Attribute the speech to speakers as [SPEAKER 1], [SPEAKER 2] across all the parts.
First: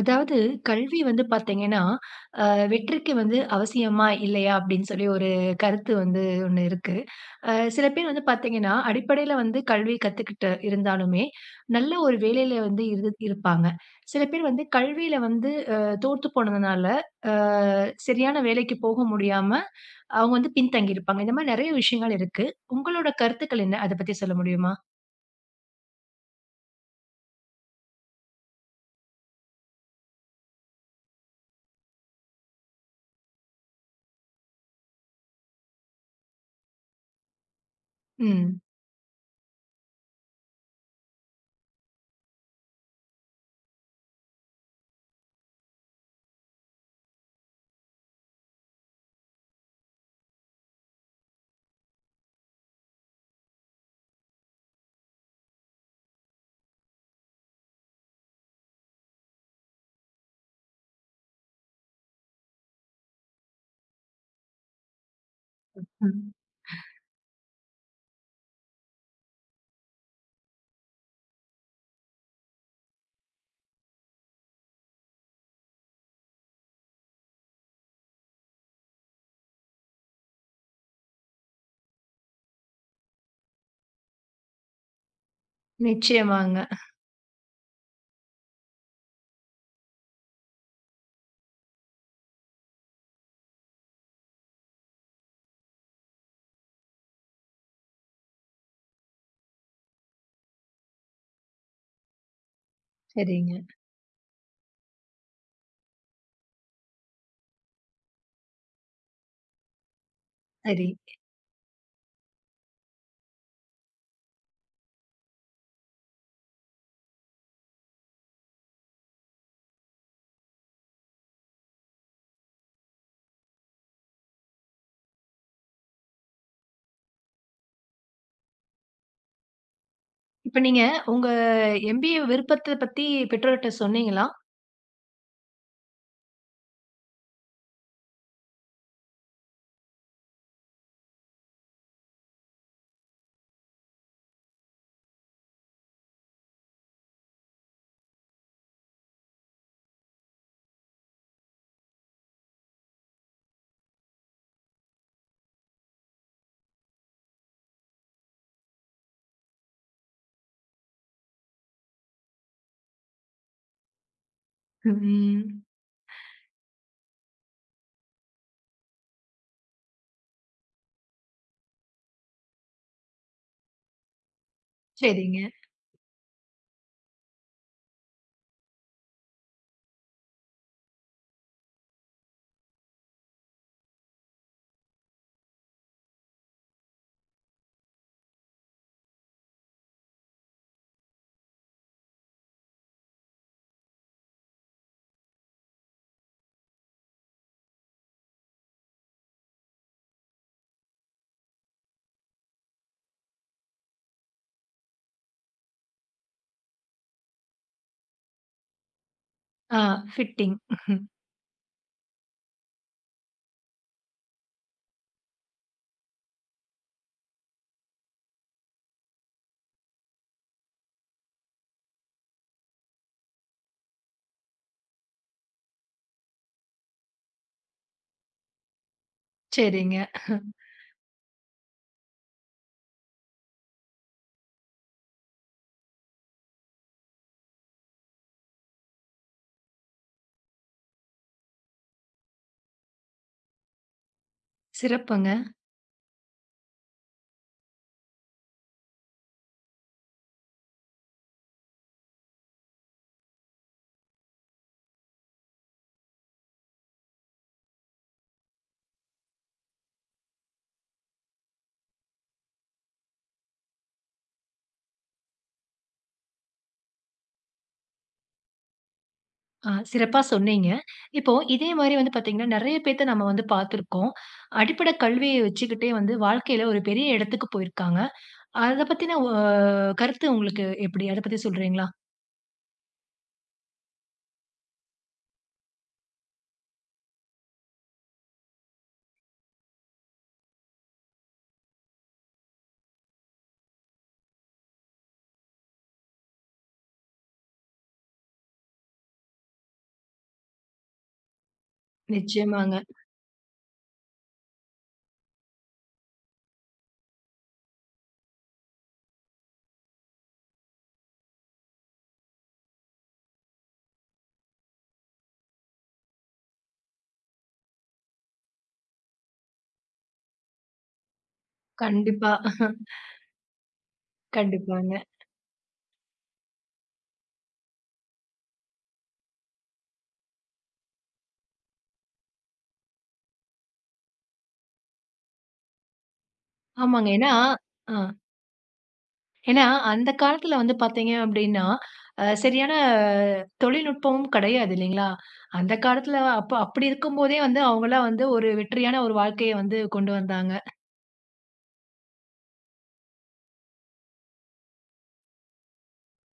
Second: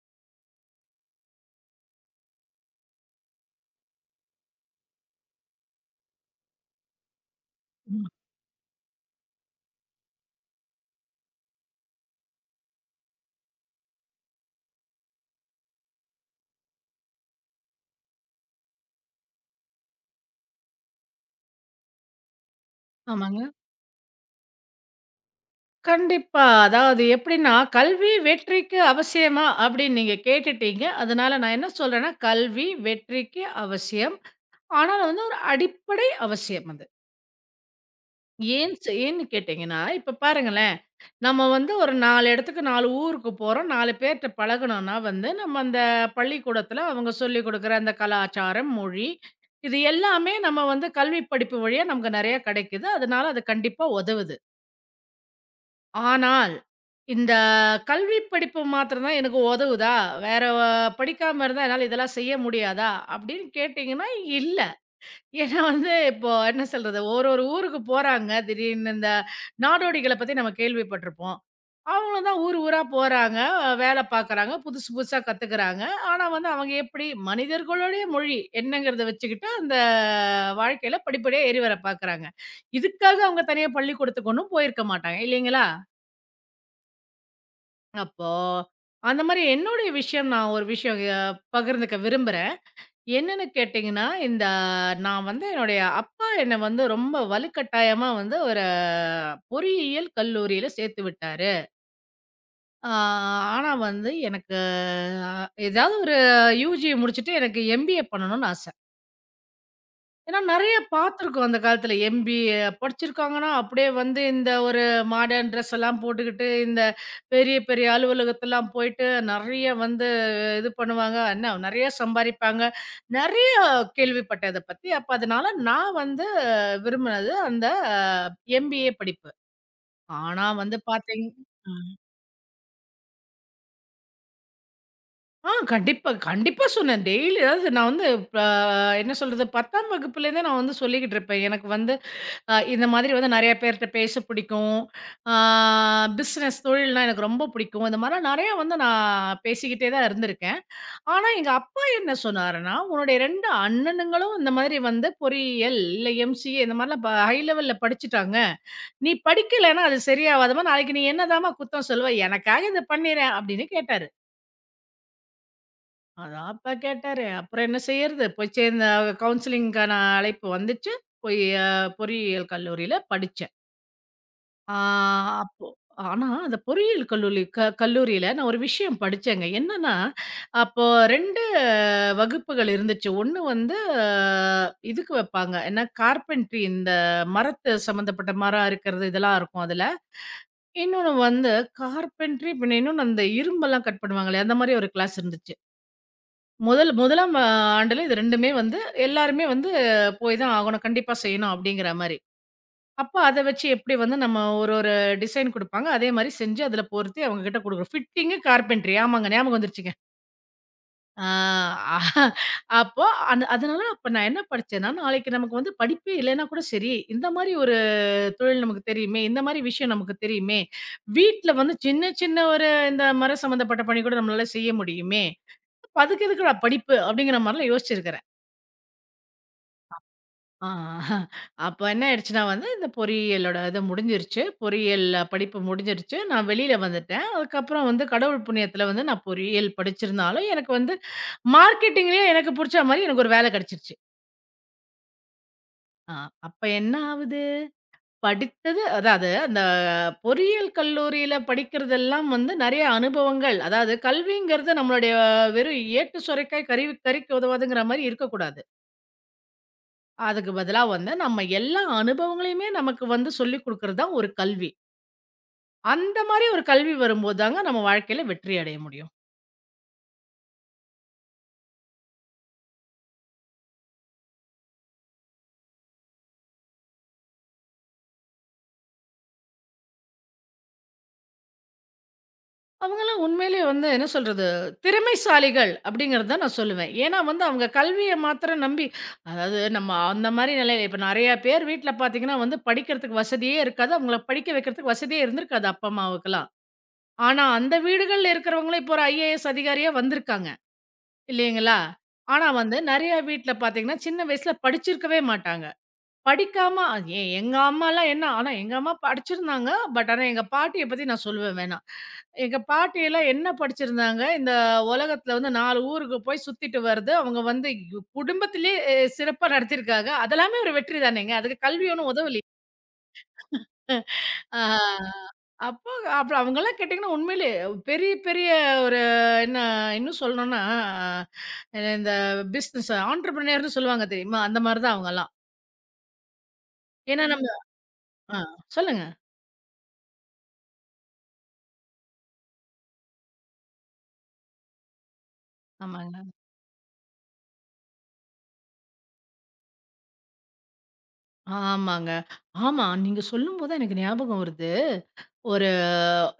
[SPEAKER 1] அதாவது கல்வி வந்து பார்த்தீங்கன்னா, அ வெற்றிக்கு வந்து அவசியமா? இல்லையா? அப்படின்னு சொல்லி ஒரு கருத்து வந்து ஒண்ணு இருக்கு. சில பேர்
[SPEAKER 2] ம்.
[SPEAKER 1] வந்து பார்த்தீங்கன்னா, அடிப்படையில வந்து கல்வி கத்துக்கிட்டு இருந்தாலுமே, நல்ல ஒரு வேலையில வந்து இருப்பாங்க. சில பேர் வந்து கல்வியில வந்து தோத்து போனதுனால, அ சரியான வேலைக்கு போக முடியாம, அவங்க வந்து பின்தங்கி இருப்பாங்க. இந்த மாரி நெறைய விஷயங்கள் இருக்கு. உங்களோட
[SPEAKER 2] ஆமாங்க.
[SPEAKER 1] கருத்துக்கள் என்ன? அத பத்தி சொல்ல முடியுமா?
[SPEAKER 2] கண்டிப்பா. அதாவது எப்படின்னா, "கல்வி வெற்றிக்கு அவசியமா?" அப்படின்னு நீங்க கேட்டுட்டீங்க. அதனால நான் என்ன சொல்றேன்னா, கல்வி வெற்றிக்கு அவசியம். ஆனா அது வந்து ஒரு அடிப்படை அவசியம் அது.
[SPEAKER 1] ம்.
[SPEAKER 2] ஏன்னு கேட்டீங்கன்னா, இப்ப பாருங்களேன், நம்ம வந்து ஒரு 4 இடத்துக்கு 4 ஊருக்கு போறோம். 4 பேர்ட்ட பழகணும்னா வந்து, நம்ம அந்த பள்ளிக்கூடத்துல அவங்க சொல்லிக் குடுக்குற அந்த கலாச்சாரம், மொழி, இது எல்லாமே நம்ம வந்து கல்வி படிப்பு வழியா நமக்கு நெறைய கிடைக்குது. அதனால அது கண்டிப்பா உதவுது. ஆனால், இந்த கல்வி படிப்பு மாத்திரம் தான் எனக்கு உதவுதா? வேற படிக்காம இருந்தா என்னால இதெல்லாம் செய்ய முடியாதா? அப்படின்னு கேட்டீங்கன்னா, இல்ல. ஏன்னா வந்து
[SPEAKER 1] ம்.
[SPEAKER 2] இப்போ என்ன சொல்றது? ஒரு ஒரு ஊருக்கு போறாங்க. திடீர்னு இந்த நாடோடிகள பத்தி நம்ம கேள்விப்பட்டிருப்போம். அவங்களும் தான் ஊர் ஊரா போறாங்க. வேலை பார்க்குறாங்க. புதுசு புதுசா கத்துக்கிறாங்க. ஆனா வந்து அவங்க எப்படி மனிதர்களுடைய மொழி என்னங்கிறத வச்சுக்கிட்டு, அந்த வாழ்க்கையில படிப்படியா ஏறி வர பார்க்குறாங்க. இதுக்காக அவங்க தனியா பள்ளிக்கூடத்துக்கு ஒண்ணும் போயிருக்க மாட்டாங்க. இல்லைங்களா?
[SPEAKER 1] நிச்சயமாங்க.
[SPEAKER 2] அப்போ, அந்த மாரி என்னுடைய விஷயம் நான் ஒரு விஷயம் பகிர்ந்துக்க விரும்புறேன். என்னன்னு கேட்டீங்கன்னா, இந்த நான் வந்து என்னுடைய அப்பா என்ன வந்து ரொம்ப வலுக்கட்டாயமா வந்து ஒரு பொறியியல் கல்லூரியில சேர்த்து விட்டாரு. ஆ
[SPEAKER 1] சரிங்க.
[SPEAKER 2] ஆனா வந்து எனக்கு அ ஏதாவது ஒரு யுஜி முடிச்சுட்டு எனக்கு எம்பிஏ பண்ணணும்னு ஆச. ஏன்னா நெறைய
[SPEAKER 1] சரி.
[SPEAKER 2] பார்த்துருக்கோம் அந்த காலத்துல. எம்பிஏ படிச்சிருக்காங்கன்னா, அப்படியே வந்து இந்த ஒரு மாடர்ன் ட்ரெஸ் எல்லாம் போட்டுக்கிட்டு, இந்த பெரிய பெரிய அலுவலகத்தெல்லாம் போயிட்டு நெறைய வந்து இது பண்ணுவாங்க. என்ன நெறைய சம்பாரிப்பாங்க. நெறைய கேள்விப்பட்டேன் அத பத்தி. அப்ப அதனால நான் வந்து விரும்பினது அந்த எம்பிஏ படிப்பு. ஆனா
[SPEAKER 1] இப்ப
[SPEAKER 2] வந்து
[SPEAKER 1] நீங்க உங்க MBA விருப்பத்த பத்தி பெற்றோர்ட்ட சொன்னீங்களா?
[SPEAKER 2] கண்டிப்பா, கண்டிப்பா சொன்னேன். டெய்லி அதாவது நான் வந்து ப என்ன சொல்றது 10ஆம் வகுப்புலேருந்தே நான் வந்து சொல்லிக்கிட்டு இருப்பேன். எனக்கு வந்து இந்த மாதிரி வந்து நெறைய பேர்ட்ட பேச பிடிக்கும். ஆ பிசினஸ் தொழில்னா எனக்கு ரொம்ப பிடிக்கும். இந்த மாரிலாம் நெறையா வந்து நான் பேசிக்கிட்டே தான் இருந்திருக்கேன். ஆனா எங்க அப்பா என்ன சொன்னாருன்னா, "உன்னுடைய 2 அண்ணனுங்களும் இந்த மாதிரி வந்து பொறியியல், இல்ல எம்சிஏ இந்த மாரிலாம் ஹை லெவல்ல படிச்சுட்டாங்க. நீ படிக்கலன்னா அது சரியாவாதும்மா. நாளைக்கு நீ என்னதாம்மா குத்தம் சொல்லுவ? எனக்காக இத பண்ணிறேன்" அப்படின்னு கேட்டாரு.
[SPEAKER 1] ம்.
[SPEAKER 2] அதான் அப்பா கேட்டாரு. அப்புறம் என்ன செய்யறது? போய் சேர்ந்த கவுன்சிலிங்க்கான அழைப்பு வந்துச்சு. போய் பொறியியல் கல்லூரியில படிச்சேன். ஆ
[SPEAKER 1] சரிங்க.
[SPEAKER 2] அப்போ ஆனா, அந்த பொறியியல் கல்லூலி க கல்லூரியில நான் ஒரு விஷயம் படிச்சேங்க. என்னன்னா, அப்போ 2 வகுப்புகள் இருந்துச்சு. 1 வந்து இதுக்கு வைப்பாங்க. என்ன கார்பென்ட்ரி இந்த மரத்து சம்மந்தப்பட்ட மரம் அறுக்கிறது இதெல்லாம் இருக்கும் அதுல. இன்னொன்னு வந்து கார்பென்ட்ரி பின்ன இன்னொன்னு அந்த இரும்பெல்லாம் கட் பண்ணுவாங்களே, அந்த மாரி ஒரு கிளாஸ் இருந்துச்சு. முதல் முதலாம் ஆண்டுல இது 2மே வந்து எல்லாருமே வந்து போய் தான் ஆகணும். கண்டிப்பா செய்யணும் அப்படிங்கிற மாரி. அப்ப அத வச்சு எப்படி வந்து நம்ம ஒரு ஒரு டிசைன் குடுப்பாங்க. அதே மாரி செஞ்சு அதுல பொருத்தி அவங்ககிட்ட குடுக்குறோம். ஃபிட்டிங்கு, கார்பென்ட்ரி ஆமாங்க ஞாபகம்
[SPEAKER 1] ஆ
[SPEAKER 2] வந்துருச்சுங்க.
[SPEAKER 1] ஃபிட்டிங்.
[SPEAKER 2] ஆ அப்போ அந்த அதனால அப்ப நான் என்ன படிச்சேன்னா, நாளைக்கு நமக்கு வந்து படிப்பே இல்லன்னா கூட சரி, இந்த மாரி ஒரு தொழில் நமக்கு தெரியுமே, இந்த மாரி விஷயம் நமக்கு தெரியுமே. வீட்ல வந்து சின்ன சின்ன ஒரு இந்த மரம் சம்மந்தப்பட்ட பணி கூட நம்மளால செய்ய முடியுமே. அப்ப அதுக்கு எதுக்குடா படிப்பு? அப்படிங்கிற மாரிலாம் யோசிச்சிருக்கிறேன்.
[SPEAKER 1] சரிங்க.
[SPEAKER 2] ஆ. அப்ப என்ன ஆயிடுச்சுன்னா வந்து, இந்த பொறியியலோட இது முடிஞ்சிருச்சு. பொறியியல் படிப்பு முடிஞ்சிருச்சு. நான் வெளியில வந்துட்டேன். அதுக்கப்புறம் வந்து கடவுள் புண்ணியத்துல வந்து நான் பொறியியல் படிச்சிருந்தாலும், எனக்கு வந்து மார்க்கெட்டிங்லயே எனக்கு புடிச்ச மாரி எனக்கு ஒரு வேலை கிடைச்சிருச்சு.
[SPEAKER 1] சிறப்புங்க.
[SPEAKER 2] ஆ அப்ப என்ன ஆவுது? படித்தது அதாவது அந்த பொறியியல் கல்லூரியில படிக்கிறதெல்லாம் வந்து நெறைய அனுபவங்கள். அதாவது கல்விங்கிறது நம்மளுடைய வெறும் ஏட்டு சுரைக்காய் கருவி கறிக்கு உதவாதுங்கிற மாரி இருக்கக்கூடாது. அதுக்கு பதிலா வந்து நம்ம எல்லா அனுபவங்களையுமே நமக்கு வந்து சொல்லிக் குடுக்குறது தான் ஒரு கல்வி. அந்த மாரி ஒரு கல்வி வரும்போது தாங்க நம்ம வாழ்க்கையில வெற்றி அடைய முடியும்.
[SPEAKER 1] ஆ, சிறப்பா சொன்னீங்க. இப்போ இதே மாரி வந்து பார்த்தீங்கன்னா, நெறைய பேத்த நம்ம வந்து பார்த்துருக்கோம். அடிப்படை கல்விய வச்சுக்கிட்டே வந்து வாழ்க்கையில ஒரு பெரிய இடத்துக்கு போயிருக்காங்க. அத பத்தின கருத்து உங்களுக்கு எப்படி? அத பத்தி சொல்றீங்களா?
[SPEAKER 2] அவங்கலாம் உண்மையிலேயே வந்து என்ன சொல்றது, திறமைசாலிகள் அப்படிங்கிறது தான் நான் சொல்லுவேன். ஏன்னா வந்து அவங்க கல்விய மாத்திரம் நம்பி அதாவது நம்ம அந்த மாரி நிலையில இப்ப நெறைய பேர் வீட்ல பார்த்தீங்கன்னா வந்து படிக்கிறதுக்கு வசதியே இருக்காது. அவங்கள படிக்க வைக்கிறதுக்கு வசதியே இருந்திருக்காது அப்பா, அம்மாவுக்கெல்லாம். ஆனா அந்த வீடுகள்ல இருக்கிறவங்களும் இப்போ ஒரு ஐஏஎஸ் அதிகாரியா வந்திருக்காங்க. இல்லைங்களா? ஆனா வந்து
[SPEAKER 1] நிச்சயமாங்க.
[SPEAKER 2] நெறையா வீட்ல பார்த்தீங்கன்னா, சின்ன வயசுல படிச்சிருக்கவே மாட்டாங்க. படிக்காம அது எங்க அம்மாலாம் என்ன ஆனா எங்க அம்மா படிச்சிருந்தாங்க. ஆனா எங்க பாட்டிய பத்தி நான் சொல்லுவேன் வேணா. எங்க பாட்டியெல்லாம் என்ன படிச்சிருந்தாங்க, இந்த உலகத்துல வந்து 4 ஊருக்கு போய் சுத்திட்டு வர்றது, அவங்க வந்து குடும்பத்திலேயே சிறப்பா நடத்தியிருக்காங்க. அதெல்லாமே ஒரு வெற்றி தானேங்க. அதுக்கு கல்வி ஒண்ணும்
[SPEAKER 1] கண்டிப்பா.
[SPEAKER 2] உதவலயே. ஆஹா.
[SPEAKER 1] கண்டிப்பாங்க.
[SPEAKER 2] அப்போ அப்ப அவங்கலாம் கேட்டீங்கன்னா உண்மையிலேயே பெரிய பெரிய ஒரு என்ன இன்னும் சொல்லணும்னா, இந்த பிசினஸ் ஆன்டர்பிரினியர்ன்னு சொல்லுவாங்க தெரியுமா? அந்த மாரி தான் அவங்கலாம்.
[SPEAKER 1] ஆமாங்க.
[SPEAKER 2] ஏன்னா
[SPEAKER 1] ஏன்னா
[SPEAKER 2] நம்ம
[SPEAKER 1] ஆ.
[SPEAKER 2] ஆ சொல்லுங்க.
[SPEAKER 1] ஏன்னா, அந்த காலத்துல வந்து பாத்தீங்க அப்டின்னா, சரியான தொழில்நுட்பமும் கெடையாது இல்லைங்களா? அந்த காலத்துல
[SPEAKER 2] ஆமாங்க.
[SPEAKER 1] அப்ப அப்படி இருக்கும்போதே வந்து அவங்கலாம் வந்து ஒரு வெற்றியான ஒரு வாழ்க்கைய வந்து கொண்டு வந்தாங்க.
[SPEAKER 2] ஆமாங்க. ஆமா. நீங்க சொல்லும்போது தான் எனக்கு ஞாபகம் வருது. ஒரு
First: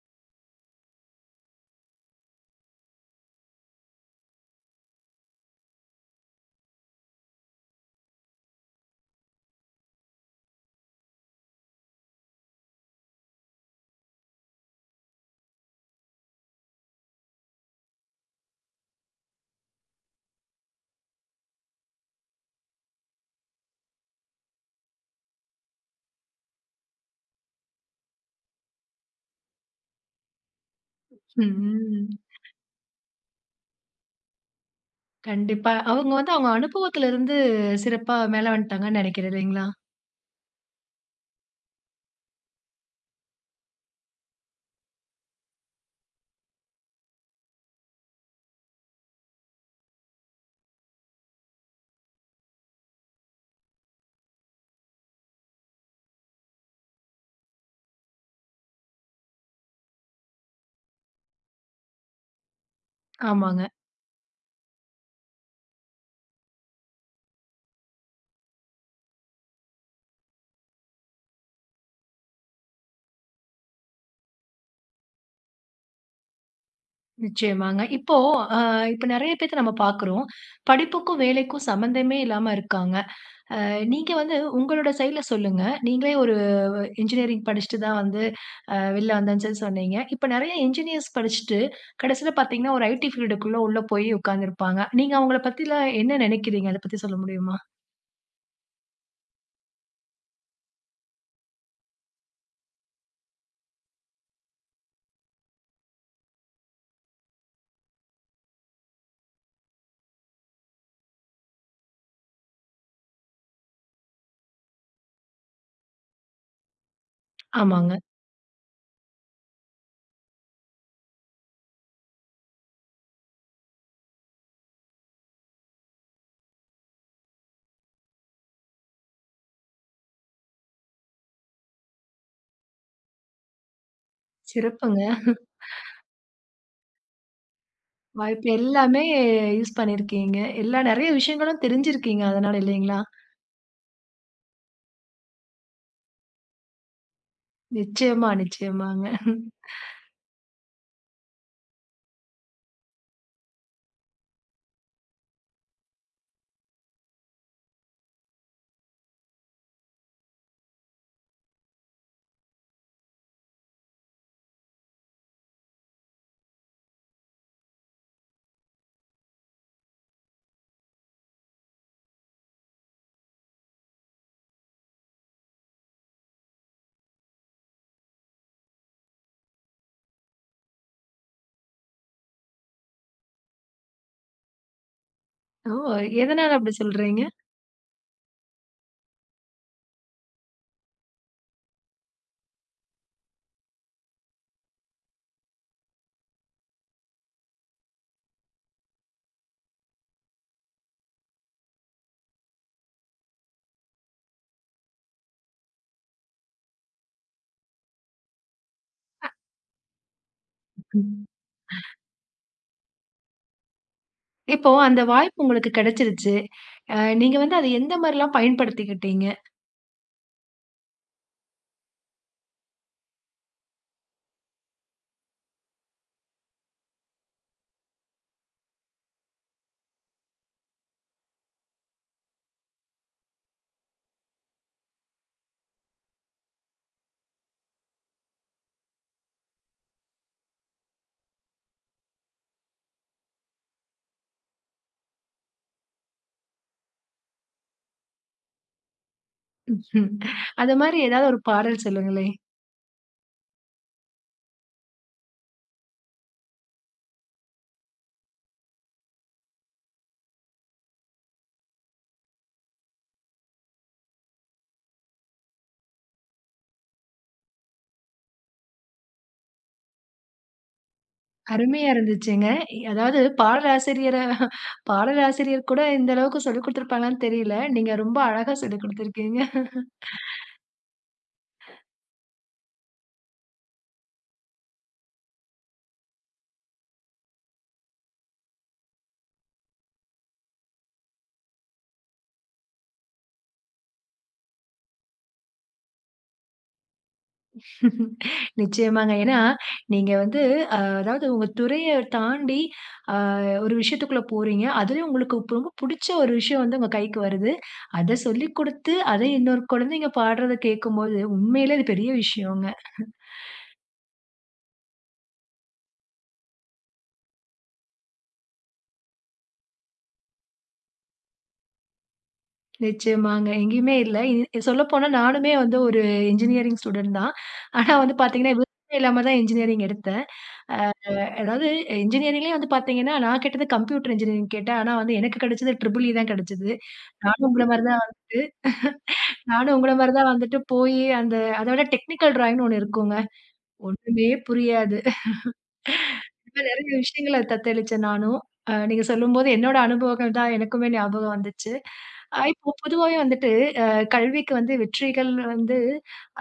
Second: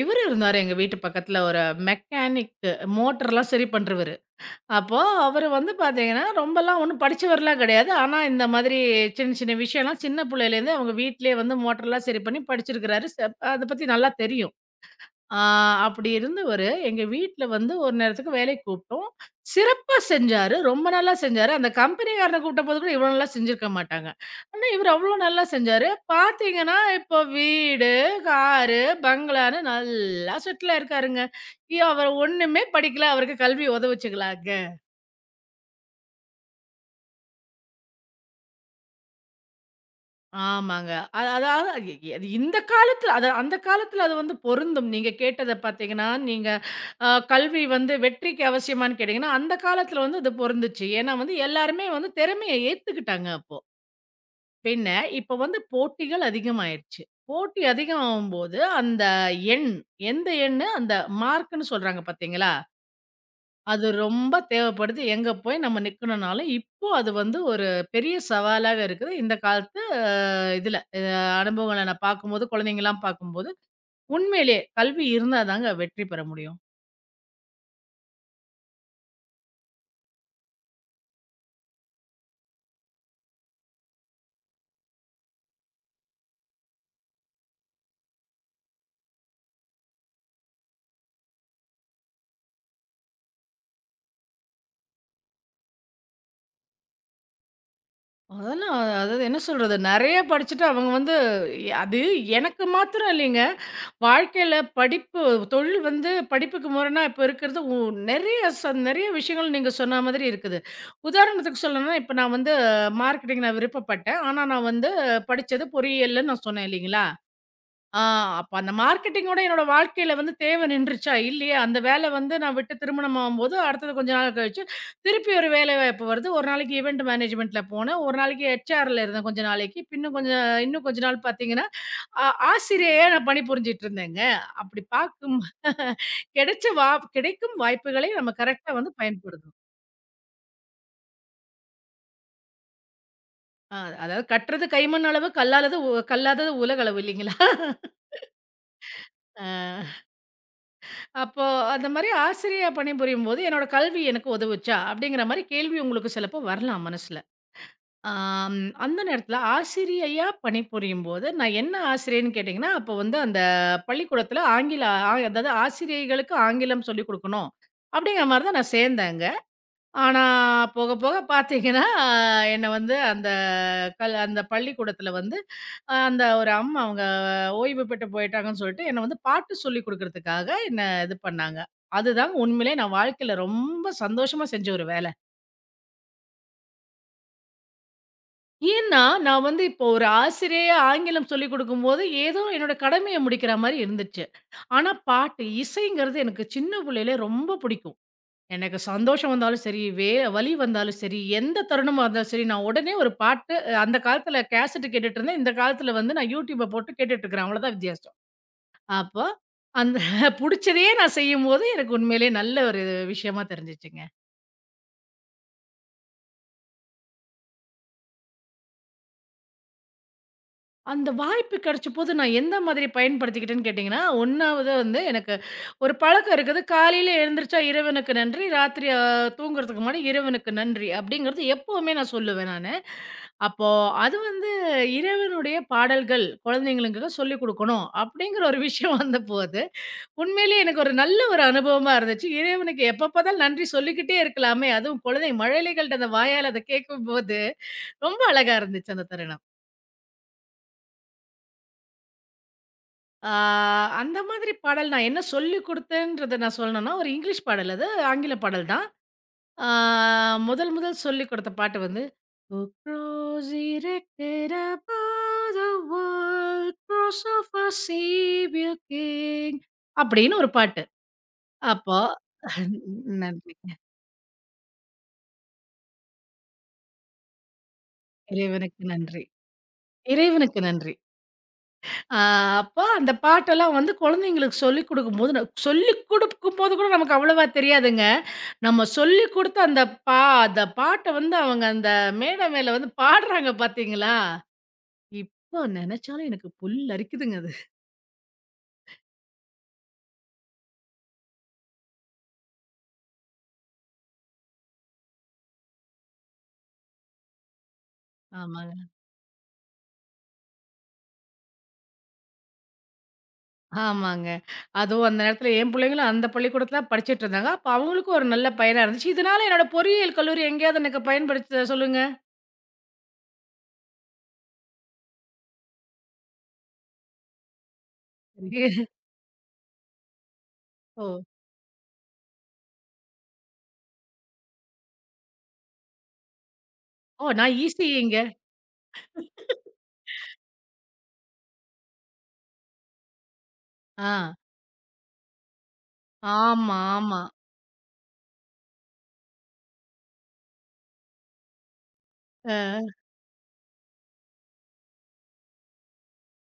[SPEAKER 2] இவரு இருந்தாரு எங்க வீட்டு பக்கத்துல ஒரு மெக்கானிக் மோட்டர்லாம் சரி பண்றவரு. அப்போ அவரு வந்து பார்த்தீங்கன்னா, ரொம்பலாம் ஒண்ணும் படிச்சவர்லாம் கிடையாது. ஆனா, இந்த மாதிரி சின்ன சின்ன விஷயம்லாம் சின்ன புள்ளையிலேருந்தே அவங்க வீட்லயே வந்து மோட்டர்லாம் சரி பண்ணி படிச்சிருக்கிறாரு. அத பத்தி நல்லா தெரியும். ஆ அப்படி இருந்தவரு, எங்க வீட்ல வந்து ஒரு நேரத்துக்கு வேலைக்கு கூப்பிட்டோம். சிறப்பா செஞ்சாரு. ரொம்ப நல்லா செஞ்சாரு. அந்த கம்பெனிக்காரன கூப்பிட்டபோது கூட இவ்வளோ நல்லா செஞ்சிருக்க மாட்டாங்க. ஆனா, இவரு அவ்வளோ நல்லா செஞ்சாரு. பார்த்தீங்கன்னா, இப்போ வீடு, காரு, பங்களான்னு நல்லா செட்டில் ஆயிருக்காருங்க.
[SPEAKER 1] ம்.
[SPEAKER 2] அவரு ஒண்ணுமே படிக்கல. அவருக்கு கல்வி உதவுச்சுங்களா?
[SPEAKER 1] கண்டிப்பா. அவங்க வந்து அவங்க அனுபவத்துல இருந்து சிறப்பா மேல வந்துட்டாங்கன்னு நெனைக்கிறேன் இல்லைங்களா?
[SPEAKER 2] ஆமாங்க. அதாவது அது அது இந்த காலத்துல அது அந்த காலத்துல அது வந்து பொருந்தும். நீங்க கேட்டத பார்த்தீங்கன்னா, நீங்க கல்வி வந்து வெற்றிக்கு அவசியமான்னு கேட்டீங்கன்னா, அந்த காலத்துல வந்து அது பொருந்துச்சு. ஏன்னா வந்து எல்லாருமே வந்து திறமைய ஏத்துக்கிட்டாங்க அப்போ. பின்ன இப்ப வந்து போட்டிகள் அதிகமாயிருச்சு. போட்டி அதிகமாகும்போது, அந்த எண் எந்த எண்ணு அந்த மார்க்ன்னு சொல்றாங்க பார்த்தீங்களா?
[SPEAKER 1] ஆமாங்க.
[SPEAKER 2] அது ரொம்ப தேவைப்படுது. எங்க போய் நம்ம நிக்கணும்னாலும், இப்போ அது வந்து ஒரு பெரிய சவாலாவே இருக்குது. இந்த காலத்து இதுல அனுபவங்கள நான் பார்க்கும்போது, குழந்தைங்கலாம் பார்க்கும்போது, உண்மையிலேயே கல்வி இருந்தா தாங்க வெற்றி பெற முடியும்.
[SPEAKER 1] நிச்சயமாங்க. அ இப்ப நெறைய பேத்த நம்ம பாக்குறோம். படிப்புக்கும், வேலைக்கும் சம்மந்தமே இல்லாம இருக்காங்க. நீங்க வந்து உங்களோட சைட்ல சொல்லுங்க. நீங்களே ஒரு இன்ஜினியரிங் படிச்சுட்டு தான் வந்து வெளில வந்தேன்னு சொல்லி சொன்னீங்க. இப்ப நெறைய இன்ஜினியர்ஸ் படிச்சுட்டு, கடைசியில பார்த்தீங்கன்னா, ஒரு IT ஃபீல்டுக்குள்ள உள்ள போய் உட்கார்ந்திருப்பாங்க. நீங்க அவங்கள பத்திலாம் என்ன நெனைக்கிறீங்க? அத பத்தி சொல்ல முடியுமா?
[SPEAKER 2] அதெல்லாம் அதாவது என்ன சொல்றது? நெறைய படிச்சுட்டு அவங்க வந்து அது எனக்கு மாத்திரம் இல்லைங்க. வாழ்க்கையில படிப்பு தொழில் வந்து படிப்புக்கு முரணா இப்ப இருக்கிறது நெறைய நெறைய விஷயங்கள் நீங்க சொன்ன மாதிரி இருக்குது. உதாரணத்துக்கு சொல்லணும்னா, இப்ப நான் வந்து மார்க்கெட்டிங் நான் விருப்பப்பட்டேன். ஆனா நான் வந்து படிச்சது பொறியியல்ன்னு நான் சொன்னேன் இல்லைங்களா?
[SPEAKER 1] ஆமாங்க.
[SPEAKER 2] ஆ அப்ப அந்த மார்க்கெட்டிங்கோட என்னோட வாழ்க்கையில வந்து தேவை நின்றுச்சா? இல்லையா? அந்த வேலை வந்து நான் விட்டு திருமணம் ஆகும்போது, அடுத்தது கொஞ்ச நாள் கழிச்சு திருப்பி ஒரு வேலைவாய்ப்பு வருது. ஒரு நாளைக்கு இவெண்ட் மேனேஜ்மென்ட்ல போனேன். ஒரு நாளைக்கு ஹெச்ஆர்ல இருந்தேன் கொஞ்ச நாளைக்கு. பின்னும் கொஞ்சம் இன்னும் கொஞ்ச நாள் பார்த்தீங்கன்னா ஆ ஆசிரியையா நான் பணிபுரிஞ்சுட்டு இருந்தேங்க. அப்படி
[SPEAKER 1] சிறப்புங்க.
[SPEAKER 2] பார்க்கும் கிடைச்ச வா கிடைக்கும் வாய்ப்புகளை நம்ம
[SPEAKER 1] வாய்ப்பு
[SPEAKER 2] கரெக்ட்டா வந்து
[SPEAKER 1] எல்லாமே
[SPEAKER 2] பயன்படுத்தணும்.
[SPEAKER 1] யூஸ் பண்ணியிருக்கீங்க. எல்லா நெறைய விஷயங்களும் தெரிஞ்சிருக்கீங்க அதனால இல்லைங்களா?
[SPEAKER 2] அ அதாவது கற்றது கைமண் அளவு, கல்லாலது உ கல்லாதது உலகளவு இல்லைங்களா?
[SPEAKER 1] நிச்சயமா, நிச்சயமாங்க.
[SPEAKER 2] அ அப்போ அந்த மாரி ஆசிரியையா பணிபுரியும்போது, என்னோட கல்வி எனக்கு உதவுச்சா? அப்படிங்கிற மாரி கேள்வி உங்களுக்கு சிலப்போ வரலாம் மனசுல. ஆம் அந்த நேரத்தில ஆசிரியையா பணிபுரியும்போது, நான் என்ன ஆசிரியைன்னு கேட்டீங்கன்னா, அப்போ வந்து அந்த பள்ளிக்கூடத்தில ஆங்கில அதாவது ஆசிரியைகளுக்கு ஆங்கிலம் சொல்லிக் குடுக்கணும். அப்படிங்கிற மாரி தான் நான் சேர்ந்தேங்க. ஆனா, போக போக பார்த்தீங்கன்னா, என்ன வந்து அந்த அந்த பள்ளிக்கூடத்தில வந்து, அந்த ஒரு அம்மா அவங்க ஓய்வு பெற்று போயிட்டாங்கன்னு சொல்லிட்டு, என்ன வந்து பாட்டு சொல்லிக் குடுக்குறதுக்காக என்ன இது பண்ணாங்க. அதுதாங்க உண்மையிலேயே நான் வாழ்க்கையில ரொம்ப சந்தோஷமா செஞ்ச ஒரு வேல.
[SPEAKER 1] ஓ! எதனால அப்படி சொல்றீங்க?
[SPEAKER 2] ஏன்னா, நான் வந்து இப்போ ஒரு ஆசிரியையா ஆங்கிலம் சொல்லிக் குடுக்கும்போது, ஏதோ என்னோட கடமைய முடிக்கிற மாரி இருந்துச்சு. ஆனா பாட்டு, இசைங்கிறது எனக்கு சின்ன புள்ளையிலே ரொம்ப பிடிக்கும். எனக்கு சந்தோஷம் வந்தாலும் சரி, வலி வந்தாலும் சரி, எந்த தருணமா இருந்தாலும் சரி, நான் உடனே ஒரு பாட்டு அந்த காலத்துல கேசெட் கேட்டுட்டு இருந்தேன். இந்த காலத்துல வந்து நான் YouTubeஅ போட்டு கேட்டுட்டு இருக்கிறேன். அவ்வளோதான் வித்தியாசம். அப்போ அந்த புடிச்சதையே நான்
[SPEAKER 1] ம்.
[SPEAKER 2] செய்யும்போது, எனக்கு உண்மையிலேயே நல்ல ஒரு விஷயமா தெரிஞ்சுச்சுங்க.
[SPEAKER 1] இப்போ அந்த வாய்ப்பு உங்களுக்கு கிடைச்சிருச்சு. அ நீங்க வந்து அத எந்த மாரிலாம் பயன்படுத்திக்கிட்டீங்க?
[SPEAKER 2] அந்த வாய்ப்பு கிடைச்சபோது நான் எந்த மாதிரி பயன்படுத்திக்கிட்டேன்னு கேட்டீங்கன்னா, 1வது வந்து எனக்கு ஒரு பழக்கம் இருக்குது. காலையில எழுந்திரிச்சா இறைவனுக்கு நன்றி, ராத்திரி தூங்குறதுக்கு முன்னாடி இறைவனுக்கு நன்றி அப்படிங்கிறது எப்பவுமே நான் சொல்லுவேன் நானு. அப்போ அது வந்து இறைவனுடைய பாடல்கள் குழந்தைங்களுக்கு சொல்லிக் குடுக்கணும் அப்படிங்கிற ஒரு விஷயம் வந்தபோது, உண்மையிலேயே எனக்கு ஒரு நல்ல ஒரு அனுபவமா இருந்துச்சு. இறைவனுக்கு எப்ப பார்த்தாலும் நன்றி சொல்லிக்கிட்டே இருக்கலாமே! அதுவும் குழந்தை மழலைகள்ட்ட அந்த வாயால அத கேட்கும்போது, ரொம்ப அழகா இருந்துச்சு அந்த தருணம்.
[SPEAKER 1] அந்த மாரி ஏதாவது ஒரு பாடல் சொல்லுங்களேன்.
[SPEAKER 2] ஆ அந்த மாதிரி பாடல் நான் என்ன சொல்லிக் குடுத்தேன்றத நான் சொல்லணும்னா, ஒரு இங்கிலீஷ் பாடல் அது. ஆங்கில பாடல் தான். ஆ, முதல் முதல் சொல்லிக் கொடுத்த பாட்டு வந்து "உக்ரோஸ் erected above the world, cross of our Savior King" அப்படின்னு ஒரு பாட்டு.
[SPEAKER 1] அருமையா
[SPEAKER 2] அப்போ
[SPEAKER 1] இருந்துச்சுங்க. அதாவது
[SPEAKER 2] நன்றிங்க.
[SPEAKER 1] பாடலாசிரியர் கூட இந்த அளவுக்கு சொல்லிக் குடுத்துருப்பாங்களான்னு தெரியல. நீங்க ரொம்ப அழகா சொல்லிக்
[SPEAKER 2] இறைவனுக்கு நன்றி.
[SPEAKER 1] குடுத்துருக்கீங்க.
[SPEAKER 2] இறைவனுக்கு நன்றி. ஆ அப்போ அந்த பாட்டெல்லாம் வந்து குழந்தைங்களுக்கு சொல்லிக் கொடுக்கும்போது சொல்லிக் கொடுக்கும்போது கூட நமக்கு அவ்வளவா தெரியாதுங்க. நம்ம சொல்லிக் கொடுத்து அந்த பா அந்த பாட்ட வந்து அவங்க அந்த மேடை மேல வந்து பாடுறாங்க பார்த்தீங்களா? இப்போ நெனச்சாலும் எனக்கு புல்லரிக்குதுங்க அது.
[SPEAKER 1] நிச்சயமாங்க. ஏன்னா, நீங்க வந்து அதாவது உங்க துறைய தாண்டி அ ஒரு விஷயத்துக்குள்ள போறீங்க. அதுலயும் உங்களுக்கு இப்ப ரொம்ப புடிச்ச ஒரு விஷயம் வந்து உங்க கைக்கு வருது. அத சொல்லிக்
[SPEAKER 2] ஆமாங்க.
[SPEAKER 1] குடுத்து, அத இன்னொரு குழந்தைங்க பாடுறத கேட்கும்போது, உண்மையிலே அது பெரிய விஷயங்க.
[SPEAKER 2] ஆமாங்க. அதுவும் அந்த நேரத்துல என் புள்ளைங்களும் அந்த பள்ளிக்கூடத்துல தான் படிச்சுட்ருந்தாங்க. அப்ப அவங்களுக்கும் ஒரு நல்ல பயனா இருந்துச்சு. இதனால என்னோட பொறியியல் கல்லூரி எங்கேயாவது எனக்கு பயன்படுத்துதா சொல்லுங்க?
[SPEAKER 1] நிச்சயமாங்க. எங்கேயுமே இல்ல. சொல்லப்போனா நானுமே வந்து ஒரு இன்ஜினியரிங் ஸ்டூடண்ட் தான். ஆனா வந்து பார்த்தீங்கன்னா, விருப்பமே இல்லாம தான் இன்ஜினியரிங் எடுத்தேன். அ
[SPEAKER 2] ஓ!
[SPEAKER 1] அதாவது இன்ஜினியரிங்லயே வந்து பார்த்தீங்கன்னா, நான் கேட்டது கம்ப்யூட்டர் இன்ஜினியரிங் கேட்டேன். ஆனா வந்து எனக்கு கிடைச்சது ட்ரிபிள் இ தான் கிடைச்சது.
[SPEAKER 2] ஓ!
[SPEAKER 1] நானும்
[SPEAKER 2] நான்
[SPEAKER 1] உங்கள மாரி தான்
[SPEAKER 2] இசிஇங்க.
[SPEAKER 1] நானும் உங்கள மாரி தான் வந்துட்டு போயி அந்த அத விட டெக்னிக்கல் டிராயிங்ன்னு ஒண்ணு இருக்குங்க. ஒண்ணுமே
[SPEAKER 2] ஆ.
[SPEAKER 1] புரியாது. இப்ப
[SPEAKER 2] ஆமா,
[SPEAKER 1] நெறைய
[SPEAKER 2] ஆமா.
[SPEAKER 1] விஷயங்கள தத்தளிச்சேன் நானும். நீங்க சொல்லும்போது என்னோட அனுபவங்கள் தான் எனக்குமே ஞாபகம் வந்துச்சு. இப்போ
[SPEAKER 2] ஆ.
[SPEAKER 1] பொதுவாவே வந்துட்டு கல்விக்கு வந்து வெற்றிகள் வந்து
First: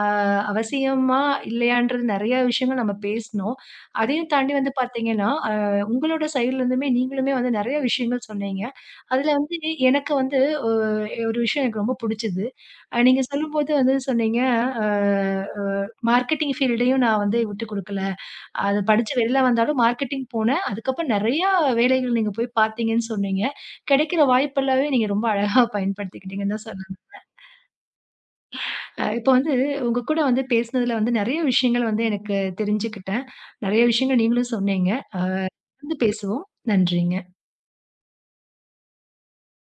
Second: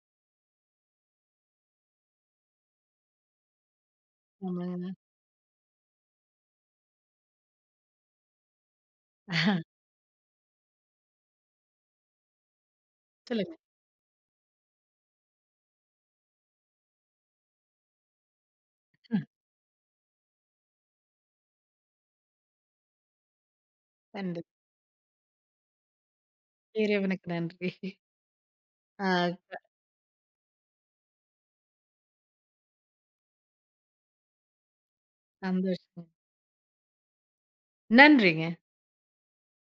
[SPEAKER 1] அ அவசியமா? இல்லையான்றது நெறைய விஷயங்கள் நம்ம பேசினோம். அதையும் தாண்டி வந்து
[SPEAKER 2] ஆமாங்க.
[SPEAKER 1] பார்த்தீங்கன்னா, உங்களோட சைட்லருந்துமே நீங்களுமே வந்து நெறைய விஷயங்கள் சொன்னீங்க. அதில வந்து எனக்கு வந்து ஒ ஒரு விஷயம் எனக்கு ரொம்ப புடிச்சது. நீங்க
[SPEAKER 2] சொல்லுங்க.
[SPEAKER 1] சொல்லும்போது வந்து சொன்னீங்க, அ அ மார்க்கெட்டிங் ஃபீல்டையும் நான் வந்து விட்டு குடுக்கல. அது படிச்சு வெளில வந்தாலும் மார்க்கெட்டிங் போனேன். அதுக்கப்புறம் நெறையா வேலைகள் நீங்க போய் பார்த்தீங்கன்னு சொன்னீங்க. கிடைக்கிற
[SPEAKER 2] கண்டிப்பா.
[SPEAKER 1] வாய்ப்பெல்லாமே நீங்க ரொம்ப அழகா பயன்படுத்திக்கிட்டீங்கன்னு தான் சொல்லணும்.
[SPEAKER 2] இறைவனுக்கு நன்றி. ஆ.
[SPEAKER 1] இப்ப வந்து உங்க கூட வந்து பேசினதுல வந்து நெறைய விஷயங்கள் வந்து எனக்கு தெரிஞ்சுக்கிட்டேன். நெறைய விஷயங்கள் நீங்களும் சொன்னீங்க. அ தொடர்ந்து
[SPEAKER 2] சந்தோஷங்க.
[SPEAKER 1] பேசுவோம். நன்றிங்க.
[SPEAKER 2] நன்றிங்க.